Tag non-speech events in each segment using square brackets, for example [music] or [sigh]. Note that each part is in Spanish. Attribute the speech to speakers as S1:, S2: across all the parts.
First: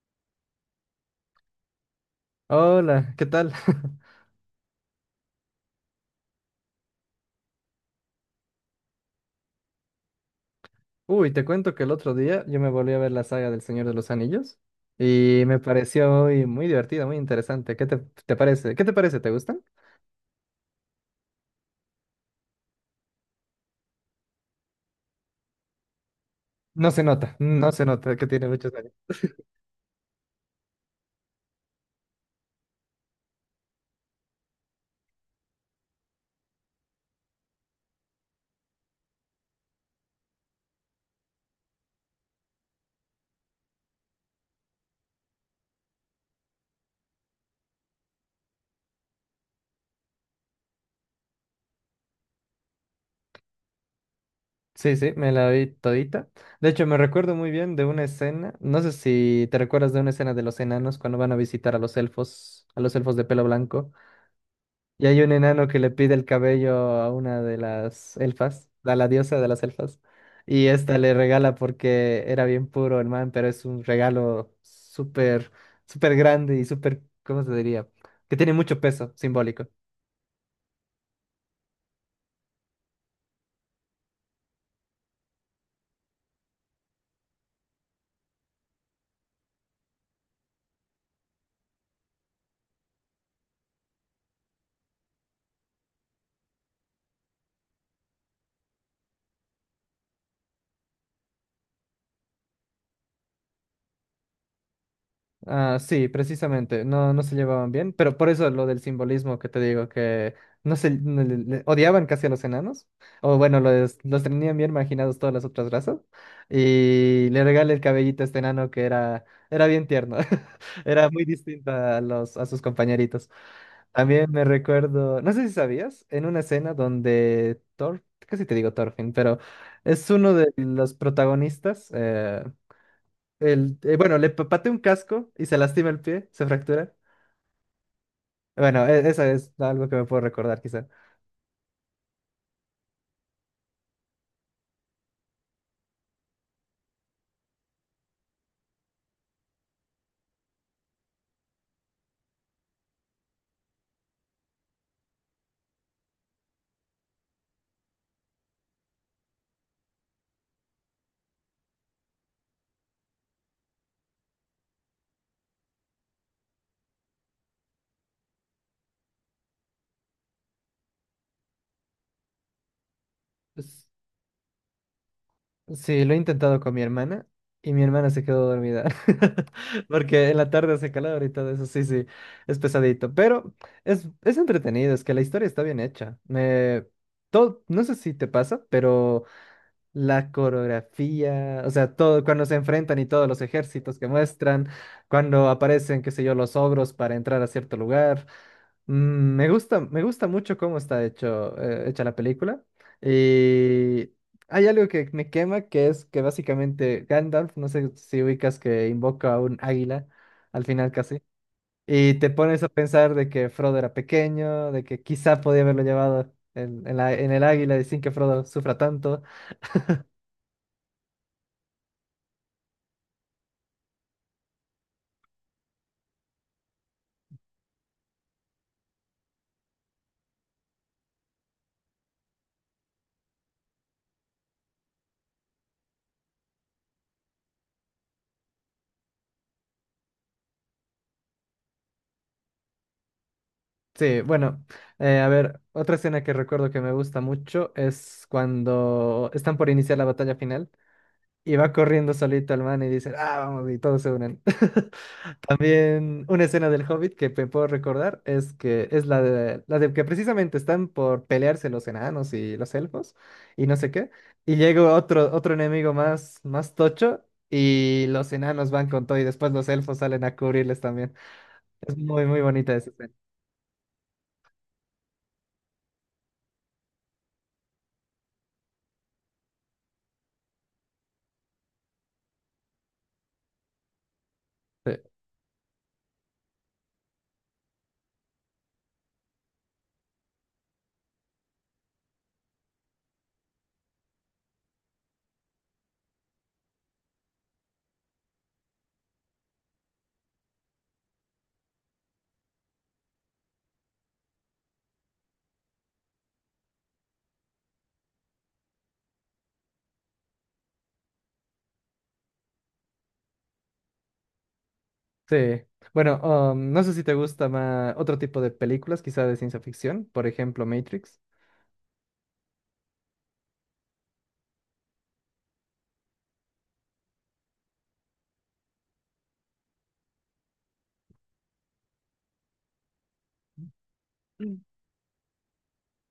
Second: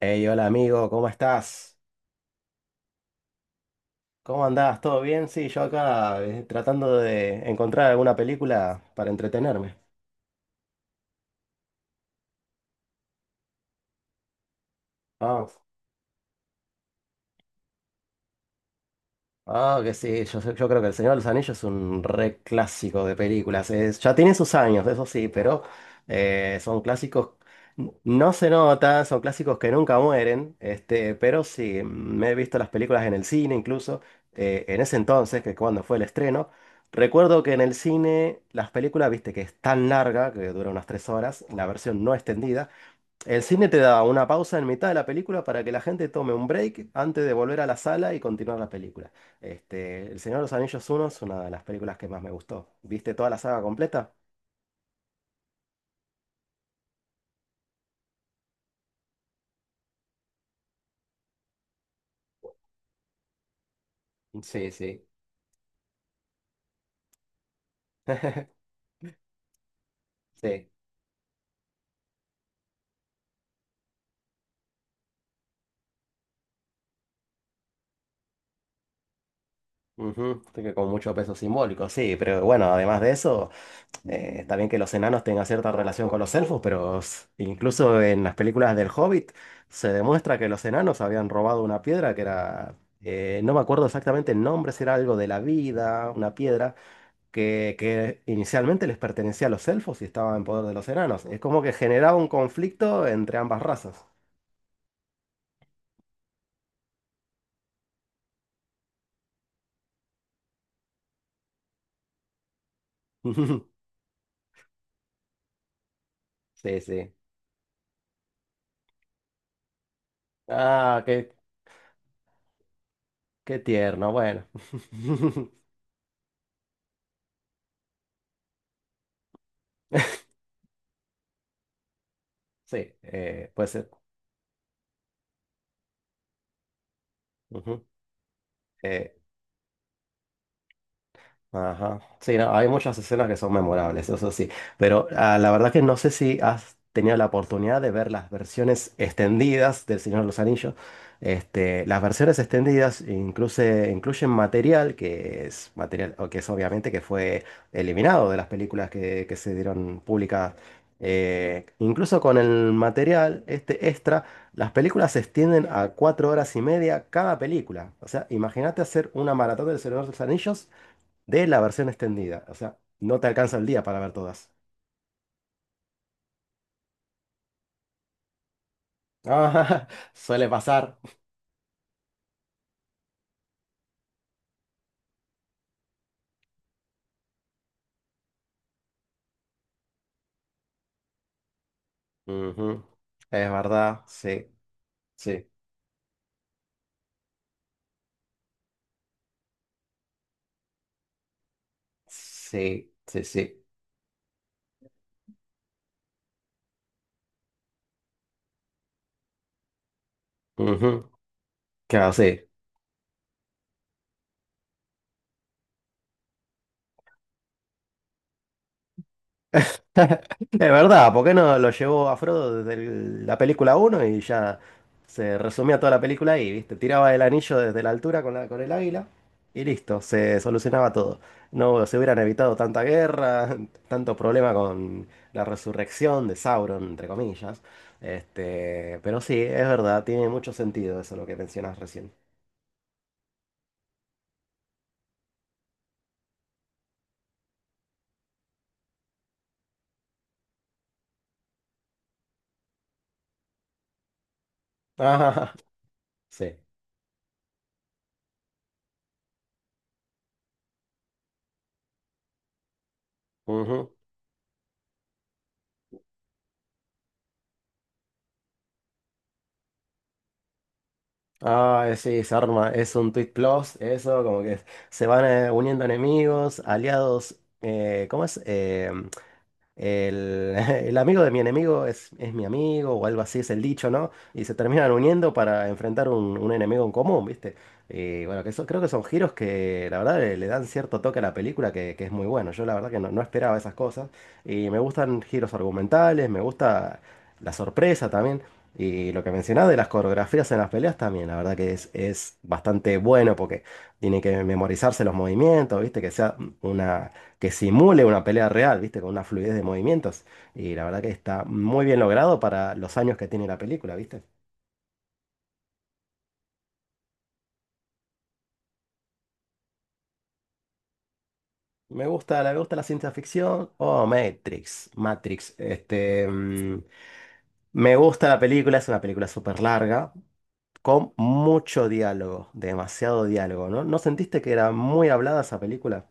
S1: Hey, hola amigo, ¿cómo estás?
S2: Hola, ¿qué tal? [laughs]
S1: ¿Cómo andás? ¿Todo bien? Sí, yo acá tratando de encontrar alguna película para entretenerme.
S2: Uy, te cuento que el otro día yo me volví a ver la saga del Señor de los Anillos y me
S1: Vamos.
S2: pareció muy, muy divertida, muy interesante. ¿Qué te parece? ¿Qué te parece? ¿Te gustan?
S1: Ah, que sí, yo creo que El Señor de los Anillos es un re clásico de películas. Ya tiene sus años, eso sí, pero son
S2: No se
S1: clásicos.
S2: nota, no se nota que
S1: No se
S2: tiene muchos años.
S1: nota, son clásicos que nunca mueren, este, pero sí, me he visto las películas en el cine incluso, en ese entonces, que cuando fue el estreno. Recuerdo que en el cine las películas, viste, que es tan larga, que dura unas tres horas, la versión no extendida. El cine te da una pausa en mitad de la película para que la gente tome un break antes de volver a la sala y continuar la película. Este, El Señor de los Anillos 1 es una de las películas que más me gustó. ¿Viste toda la saga completa?
S2: Sí, sí, me la vi todita. De hecho, me recuerdo muy bien de una escena, no sé si te recuerdas de una escena de los enanos cuando van a visitar a los elfos de pelo blanco.
S1: Sí, sí,
S2: Y hay un enano que le pide el cabello a una de las
S1: [laughs]
S2: elfas, a la diosa de las elfas, y
S1: sí.
S2: esta le regala porque era bien puro el man, pero es un regalo súper, súper grande y súper, ¿cómo se diría? Que tiene mucho peso simbólico.
S1: Ujú, así que con mucho peso simbólico, sí, pero bueno, además de eso, está bien que los enanos tengan cierta relación con los elfos, pero incluso en las películas del Hobbit se demuestra que los enanos habían robado una piedra que era, no me acuerdo exactamente el nombre, si era algo de la vida, una piedra, que inicialmente les pertenecía a los elfos y estaba en poder de los enanos. Es como que generaba un conflicto entre ambas razas.
S2: Ah, sí, precisamente, no, no se llevaban bien, pero por eso lo del simbolismo que te digo, que no se no le- le- odiaban casi a los enanos, o bueno,
S1: [laughs]
S2: los tenían bien marginados todas las otras razas,
S1: Sí, sí.
S2: y le regala el cabellito a este enano que era, era bien tierno, [laughs]
S1: Ah,
S2: era muy distinto a los, a sus compañeritos.
S1: qué tierno.
S2: También me
S1: Bueno. [laughs]
S2: recuerdo, no sé si sabías, en una escena donde Thor, casi te digo Thorfinn, pero es uno de los protagonistas,
S1: Sí, puede
S2: el,
S1: ser.
S2: bueno, pateé un casco y se lastima el pie, se fractura.
S1: Ujú.
S2: Bueno,
S1: Eh,
S2: eso es algo que me puedo recordar, quizá.
S1: Ajá. Sí, no, hay muchas escenas que son memorables, eso sí. Pero ah, la verdad que no sé si has tenido la oportunidad de ver las versiones extendidas del Señor de los Anillos. Este, las versiones extendidas incluso, incluyen material que es material, o que es obviamente que fue eliminado de las películas que se dieron públicas. Incluso con el material, este extra, las películas se extienden a cuatro horas y media cada película. O sea, imagínate hacer una maratón del Señor de los Anillos de la versión extendida. O sea, no te alcanza el día
S2: Pues,
S1: para ver todas. [laughs]
S2: sí, lo he intentado con mi hermana y mi hermana se quedó dormida. [laughs]
S1: Ah,
S2: Porque en
S1: suele
S2: la tarde hace
S1: pasar.
S2: calor y todo eso, sí, sí, es pesadito. Pero es entretenido, es que la historia está bien hecha. No sé si te pasa, pero. La coreografía, o sea, todo cuando se
S1: Ujú.
S2: enfrentan y todos los
S1: Es
S2: ejércitos
S1: verdad,
S2: que
S1: sí,
S2: muestran,
S1: sí,
S2: cuando aparecen, qué sé yo, los ogros para entrar a cierto lugar. Me gusta mucho cómo está hecho, hecha la película.
S1: sí, sí, sí.
S2: Y hay algo que me quema, que es que básicamente Gandalf, no sé si ubicas que invoca a un águila al final
S1: Ujú.
S2: casi,
S1: Claro,
S2: y te
S1: sí.
S2: pones a pensar de que Frodo era pequeño, de que quizá podía haberlo llevado en, en el águila y sin que Frodo sufra tanto.
S1: Es verdad, ¿por qué no lo llevó a Frodo desde la película uno y ya se resumía toda la película ahí, ¿viste? Tiraba el anillo desde la altura con con el águila y listo, se solucionaba todo. No se hubieran evitado tanta guerra, [laughs] tanto problema con la resurrección de Sauron, entre comillas. Este, pero sí, es verdad, tiene mucho sentido eso lo que mencionas recién.
S2: Sí, bueno, a ver, otra escena que recuerdo que me gusta mucho es cuando están por iniciar la batalla final y va corriendo solito el man y dice, ah, vamos, y todos se unen.
S1: [laughs]
S2: [laughs]
S1: Ah,
S2: También una
S1: sí.
S2: escena del Hobbit que me puedo recordar es que es la de que precisamente están por pelearse los enanos y los elfos y no sé qué, y llega otro, otro enemigo más, más tocho y los enanos van con todo y después los elfos salen a cubrirles también.
S1: Ah,
S2: Es
S1: sí,
S2: muy,
S1: se
S2: muy
S1: arma,
S2: bonita esa
S1: es un
S2: escena.
S1: Twitch Plus, eso, como que se van uniendo enemigos, aliados, ¿cómo es? El, [laughs] el amigo de mi enemigo es mi amigo o algo así es el dicho, ¿no? Y se terminan
S2: Sí.
S1: uniendo para enfrentar un enemigo en común, ¿viste? Y bueno, que eso, creo que son giros que la verdad le dan cierto toque a la película que es muy bueno. Yo la verdad que no, no esperaba esas cosas. Y me gustan giros argumentales, me gusta la sorpresa también. Y lo que mencionaba de las coreografías en las peleas también, la verdad que es bastante bueno porque tiene que memorizarse los movimientos, ¿viste? Que sea una que simule una pelea real, ¿viste? Con una fluidez de movimientos. Y la verdad que está muy bien logrado para los años que tiene la película, ¿viste?
S2: Sí. Bueno, no sé si te gusta más otro tipo de películas, quizá de ciencia ficción, por ejemplo, Matrix.
S1: Me gusta, me gusta la ciencia ficción. Oh, Matrix, Matrix. Este, mm, me gusta la película, es una película súper larga, con mucho diálogo, demasiado diálogo, ¿no? ¿No sentiste que
S2: Mm.
S1: era muy hablada esa película?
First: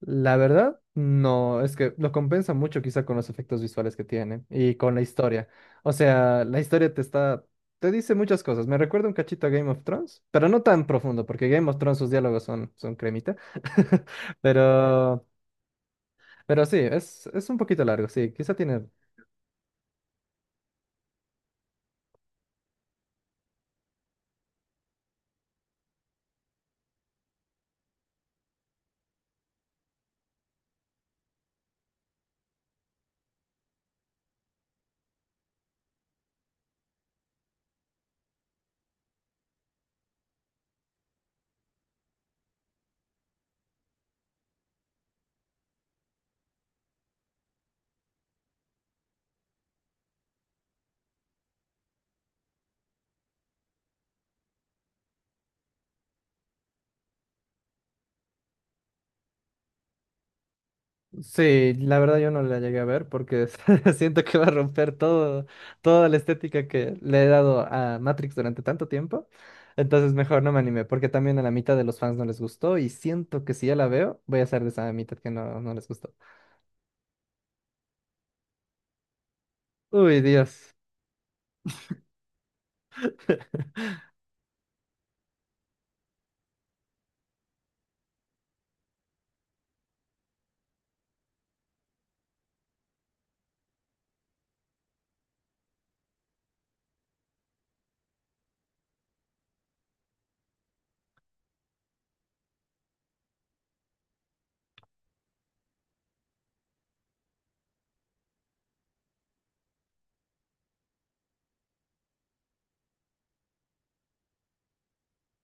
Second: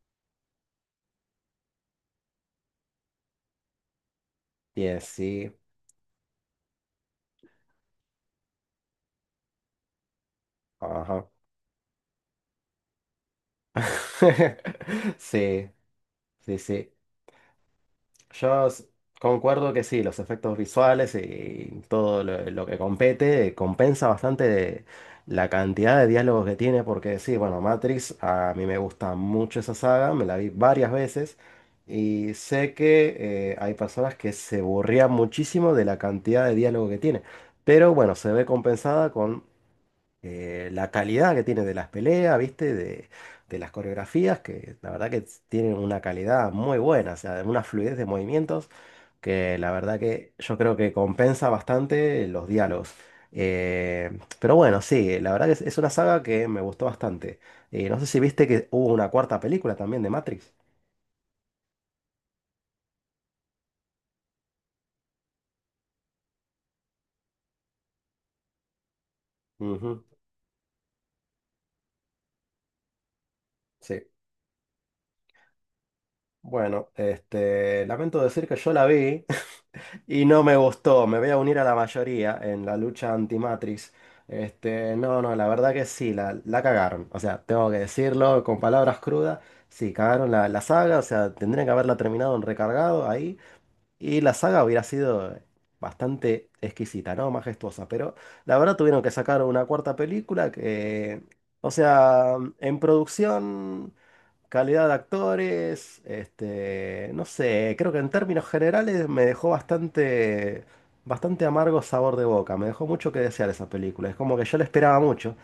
S2: La verdad, no, es que lo compensa mucho quizá con los efectos visuales que tiene y con
S1: Bien,
S2: la historia.
S1: sí,
S2: O sea, la historia te está, te dice muchas cosas. Me recuerda un cachito a Game of Thrones, pero no tan profundo,
S1: ajá.
S2: porque Game of Thrones sus diálogos son, son cremita. [laughs]
S1: [laughs]
S2: Pero,
S1: Sí, sí,
S2: pero sí,
S1: sí.
S2: es un poquito largo, sí, quizá
S1: Yo s-
S2: tiene.
S1: Concuerdo que sí, los efectos visuales y todo lo que compete compensa bastante la cantidad de diálogos que tiene, porque sí, bueno, Matrix, a mí me gusta mucho esa saga, me la vi varias veces y sé que hay personas que se aburrían muchísimo de la cantidad de diálogo que tiene, pero bueno, se ve compensada con la calidad que tiene de las peleas, ¿viste? De las coreografías, que la verdad que tienen una calidad muy buena, o sea, una fluidez de movimientos que la verdad que yo creo que compensa bastante los diálogos. Pero bueno, sí, la verdad que es una saga que me gustó bastante. No sé si viste que hubo una cuarta película también de Matrix.
S2: Sí, la verdad yo no la llegué a ver porque [laughs] siento que va a romper todo, toda la estética que le he dado a Matrix durante tanto tiempo.
S1: Ujú,
S2: Entonces mejor no me animé porque también a la mitad de los fans no les gustó y siento que si ya la
S1: sí.
S2: veo voy a ser de esa mitad que no, no les gustó.
S1: Bueno, este, lamento decir que yo la vi.
S2: Uy,
S1: Y no me
S2: Dios.
S1: gustó, me voy a unir a la mayoría en la lucha anti-Matrix.
S2: [laughs]
S1: Este, no, no, la verdad que sí, la cagaron. O sea, tengo que decirlo con palabras crudas. Sí, cagaron la saga, o sea, tendrían que haberla terminado en recargado ahí. Y la saga hubiera sido bastante exquisita, ¿no? Majestuosa. Pero la verdad tuvieron que sacar una cuarta película que, o sea, en producción. Calidad de actores, este, no sé, creo que en términos generales me dejó bastante, bastante amargo sabor de boca, me dejó mucho que desear esa película, es como que yo la esperaba mucho,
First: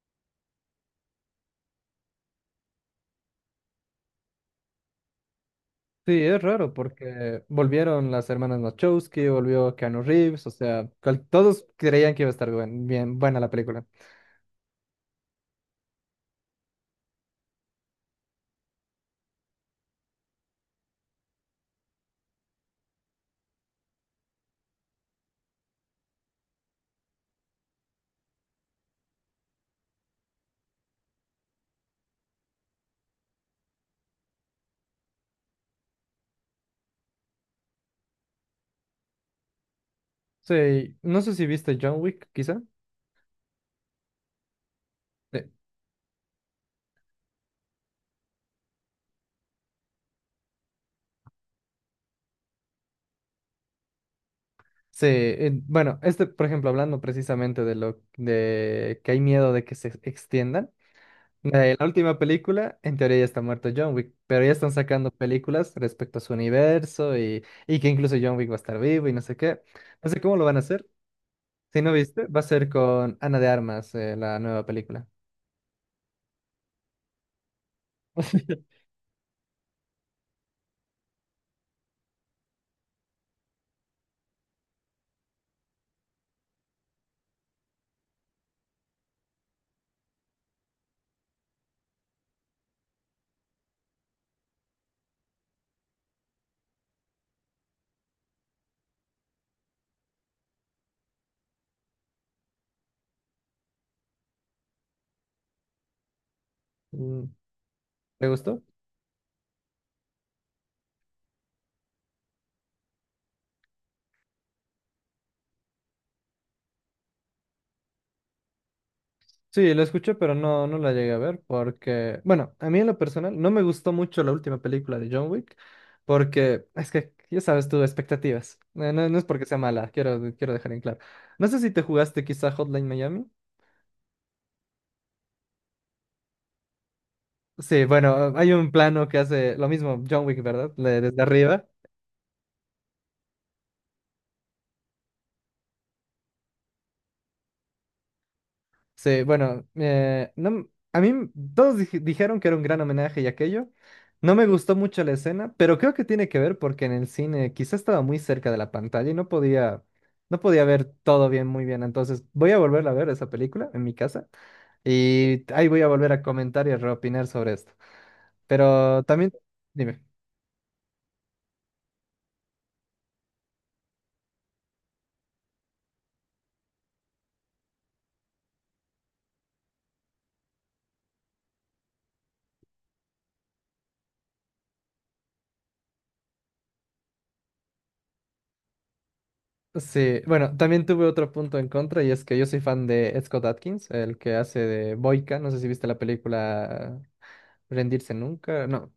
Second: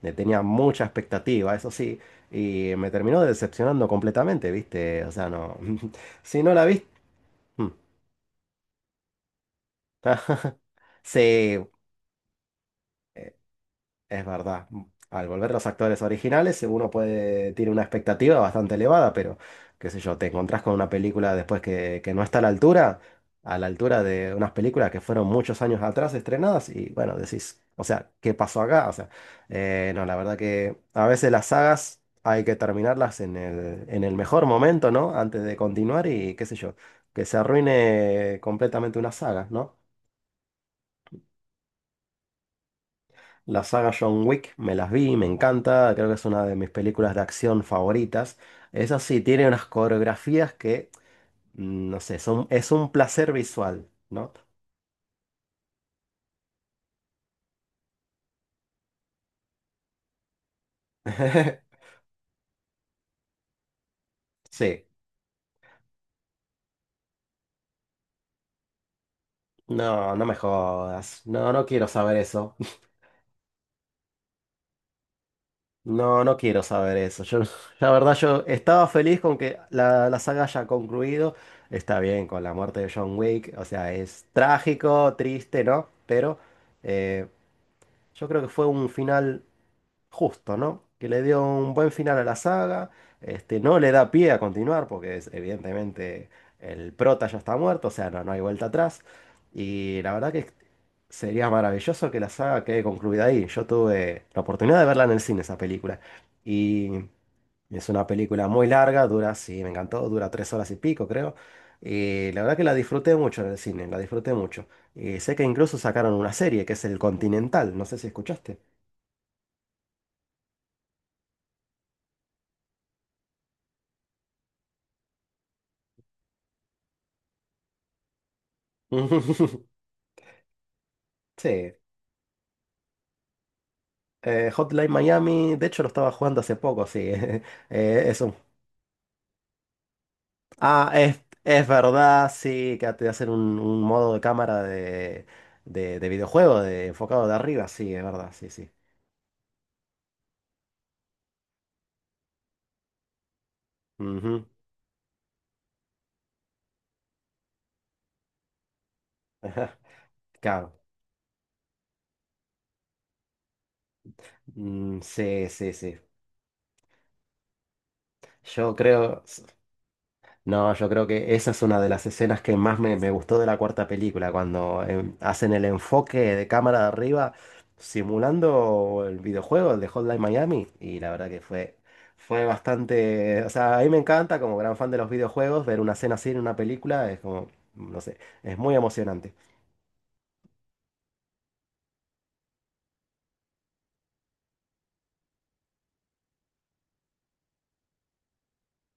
S1: le tenía mucha expectativa, eso sí, y me terminó decepcionando completamente, ¿viste? O sea, no,
S2: Sí,
S1: [laughs]
S2: es
S1: si no la
S2: raro
S1: viste...
S2: porque volvieron las hermanas Wachowski, volvió Keanu Reeves, o
S1: [laughs]
S2: sea,
S1: Sí,
S2: todos creían que iba a estar bien buena la película.
S1: es verdad. Al volver los actores originales, uno puede, tiene una expectativa bastante elevada, pero qué sé yo, te encontrás con una película después que no está a la altura de unas películas que fueron muchos años atrás estrenadas, y bueno, decís, o sea, ¿qué pasó acá? O sea, no, la verdad que a veces las sagas hay que terminarlas en en el mejor momento, ¿no? Antes de continuar y qué sé yo, que se arruine completamente una saga, ¿no?
S2: Sí, no sé si viste John Wick, quizá.
S1: La saga John Wick me las vi, me
S2: Sí.
S1: encanta, creo que es una de mis películas de acción favoritas. Eso sí, tiene unas coreografías que, mm, no sé, son, es un placer visual, ¿no?
S2: Sí, bueno, este, por ejemplo, hablando precisamente de lo de que hay miedo de que se extiendan.
S1: [laughs]
S2: La última película, en teoría ya está muerto John Wick, pero ya están
S1: Sí,
S2: sacando películas respecto a su universo y que incluso John Wick va a estar vivo y no sé qué. No
S1: no,
S2: sé
S1: no me
S2: cómo lo van a hacer.
S1: jodas, no, no
S2: Si
S1: quiero
S2: no
S1: saber
S2: viste, va a
S1: eso,
S2: ser con Ana de Armas, la nueva película.
S1: no, no quiero saber eso. Yo, la verdad, yo
S2: [laughs]
S1: estaba feliz con que la saga haya concluido, está bien con la muerte de John Wick, o sea, es trágico, triste, ¿no? Pero eh, yo creo que fue un final justo, ¿no? Que le dio un buen final a la saga, este, no le da pie a continuar porque evidentemente el prota ya está muerto, o sea, no, no hay vuelta atrás. Y la verdad que sería maravilloso que la saga quede concluida ahí. Yo tuve la oportunidad de verla en el cine, esa película. Y
S2: Mm,
S1: es una
S2: ¿te
S1: película
S2: gustó?
S1: muy larga, dura, sí, me encantó, dura tres horas y pico, creo. Y la verdad que la disfruté mucho en el cine, la disfruté mucho. Y sé que incluso sacaron una serie que es El Continental, no sé si escuchaste.
S2: Sí, la escuché, pero no, no la llegué a ver porque, bueno, a mí en lo personal no me gustó mucho la última película de John Wick porque es que, ya sabes tú, expectativas. No, no es porque sea
S1: [laughs]
S2: mala, quiero dejar en claro. No sé si
S1: Sí.
S2: te jugaste quizá Hotline Miami.
S1: Hotline Miami, de hecho lo estaba jugando hace poco, sí. [laughs]
S2: Sí,
S1: Eso.
S2: bueno, hay un plano que hace lo mismo John Wick, ¿verdad?
S1: Ah,
S2: Desde
S1: es
S2: arriba.
S1: verdad, sí, que te hacen un modo de cámara de, de videojuego, de, enfocado de arriba, sí, es verdad, sí, sí.
S2: Sí, bueno, no, m- a mí todos dijeron que era un gran homenaje y aquello. No
S1: Ujú,
S2: me gustó mucho la escena, pero creo que tiene que ver porque en el cine quizá estaba muy cerca de la pantalla y no podía, no podía
S1: claro.
S2: ver todo bien, muy bien. Entonces voy a volverla a ver esa película en mi casa
S1: Mm,
S2: y
S1: sí,
S2: ahí
S1: sí,
S2: voy a
S1: sí.
S2: volver a comentar y a reopinar sobre esto.
S1: Yo
S2: Pero
S1: creo.
S2: también, dime.
S1: No, yo creo que esa es una de las escenas que más me, me gustó de la cuarta película, cuando em, hacen el enfoque de cámara de arriba simulando el videojuego, el de Hotline Miami, y la verdad que fue, fue bastante, o sea, a mí me encanta como gran fan de los videojuegos ver una escena así en una película, es como, no sé, es muy emocionante.
S2: Sí, bueno, también tuve otro punto en contra y es que yo soy fan de Ed Scott Adkins, el que hace de Boyka. No sé si viste la película Rendirse Nunca. No,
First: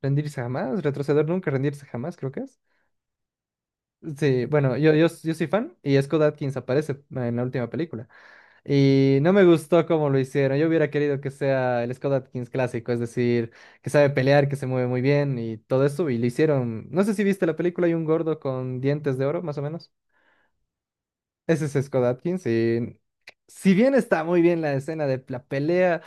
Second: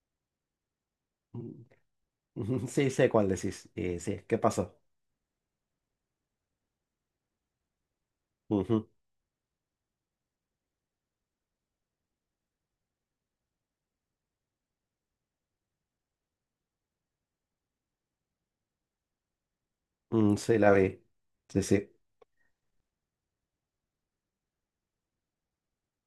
S2: Rendirse jamás, retroceder nunca,
S1: [laughs]
S2: rendirse jamás, creo que es.
S1: Sí, sé cuál decís, y sí, ¿qué
S2: Sí, bueno,
S1: pasó?
S2: yo soy fan y Scott Adkins aparece en la última película.
S1: Ujú,
S2: Y no me gustó cómo lo hicieron. Yo hubiera querido que sea el Scott Adkins clásico, es decir, que sabe pelear, que se mueve muy bien y todo eso. Y lo hicieron. No sé si viste la película, hay un gordo con dientes de oro, más o menos.
S1: mm, sí, la vi, sí,
S2: Ese es
S1: sí.
S2: Scott Adkins. Y si bien está muy bien la escena de la pelea,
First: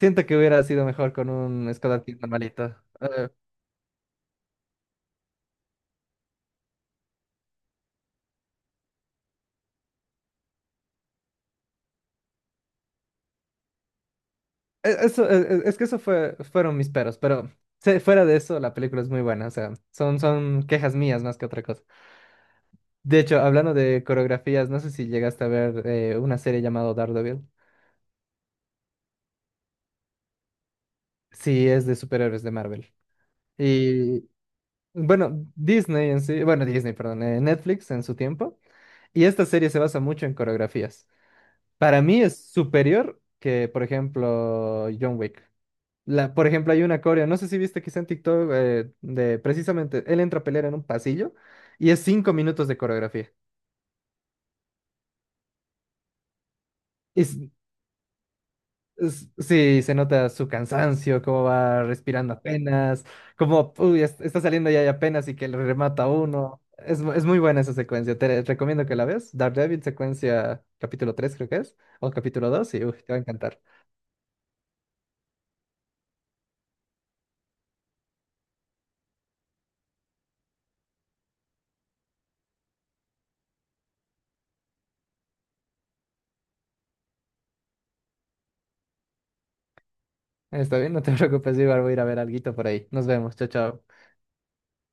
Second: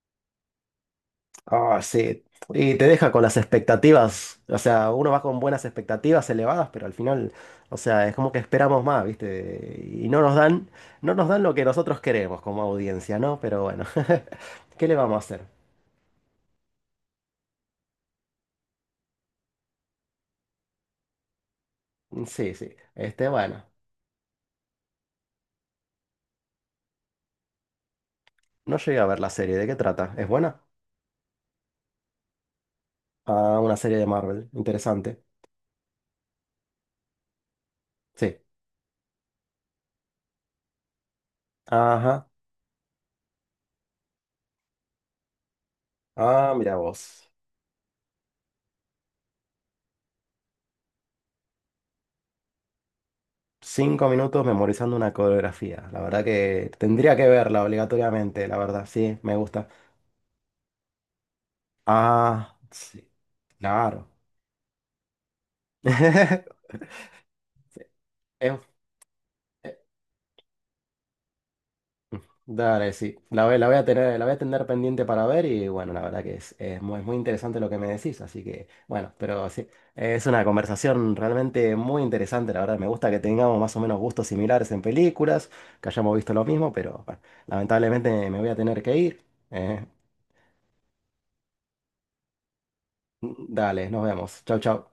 S2: siento que hubiera sido mejor con un
S1: Ah,
S2: Scott Adkins
S1: sí. Y
S2: normalito.
S1: te deja con las expectativas. O sea, uno va con buenas expectativas elevadas, pero al final, o sea, es como que esperamos más, ¿viste? Y no nos dan, no nos dan lo que nosotros queremos como audiencia, ¿no? Pero bueno, [laughs] ¿qué le
S2: E-
S1: vamos a
S2: Eso,
S1: hacer?
S2: es que eso fue, fueron mis peros, pero fuera de eso, la película es muy buena, o sea, son, son quejas mías más que otra cosa.
S1: Sí, sí.
S2: De
S1: Este,
S2: hecho,
S1: bueno,
S2: hablando de coreografías, no sé si llegaste a ver una serie llamada Daredevil.
S1: no llegué a ver la serie. ¿De qué trata? ¿Es buena?
S2: Sí, es de superhéroes de Marvel.
S1: Ah, una serie de
S2: Y
S1: Marvel. Interesante.
S2: bueno, Disney en sí, bueno, Disney, perdón, Netflix en su
S1: Sí.
S2: tiempo, y esta serie se basa mucho en coreografías. Para mí
S1: Ajá.
S2: es superior que, por ejemplo, John Wick. La, por
S1: Ah,
S2: ejemplo,
S1: mira
S2: hay una coreo,
S1: vos.
S2: no sé si viste quizá en TikTok, de precisamente, él entra a pelear en un pasillo y es 5 minutos de coreografía.
S1: Cinco minutos memorizando una coreografía. La verdad que tendría
S2: Y
S1: que
S2: s-
S1: verla obligatoriamente, la verdad. Sí, me gusta.
S2: sí, se nota su cansancio, cómo va respirando
S1: Ah,
S2: apenas,
S1: sí,
S2: cómo uy,
S1: claro.
S2: está saliendo ya y apenas y que le remata a uno.
S1: [laughs]
S2: Es, es muy buena esa secuencia, te
S1: Em,
S2: recomiendo que la veas.
S1: eh,
S2: Daredevil, secuencia capítulo 3 creo que es, o capítulo 2 y
S1: dale,
S2: uy, te
S1: sí.
S2: va a encantar.
S1: La voy a tener, la voy a tener pendiente para ver y bueno, la verdad que es muy, muy interesante lo que me decís, así que bueno, pero sí, es una conversación realmente muy interesante, la verdad. Me gusta que tengamos más o menos gustos similares en películas, que hayamos visto lo mismo, pero bueno, lamentablemente me voy a tener que ir. eh.
S2: Está bien, no te [laughs] preocupes, Ibar, voy a ir a ver alguito por ahí. Nos vemos, chao, chao.
S1: Dale, nos vemos. Chau, chau.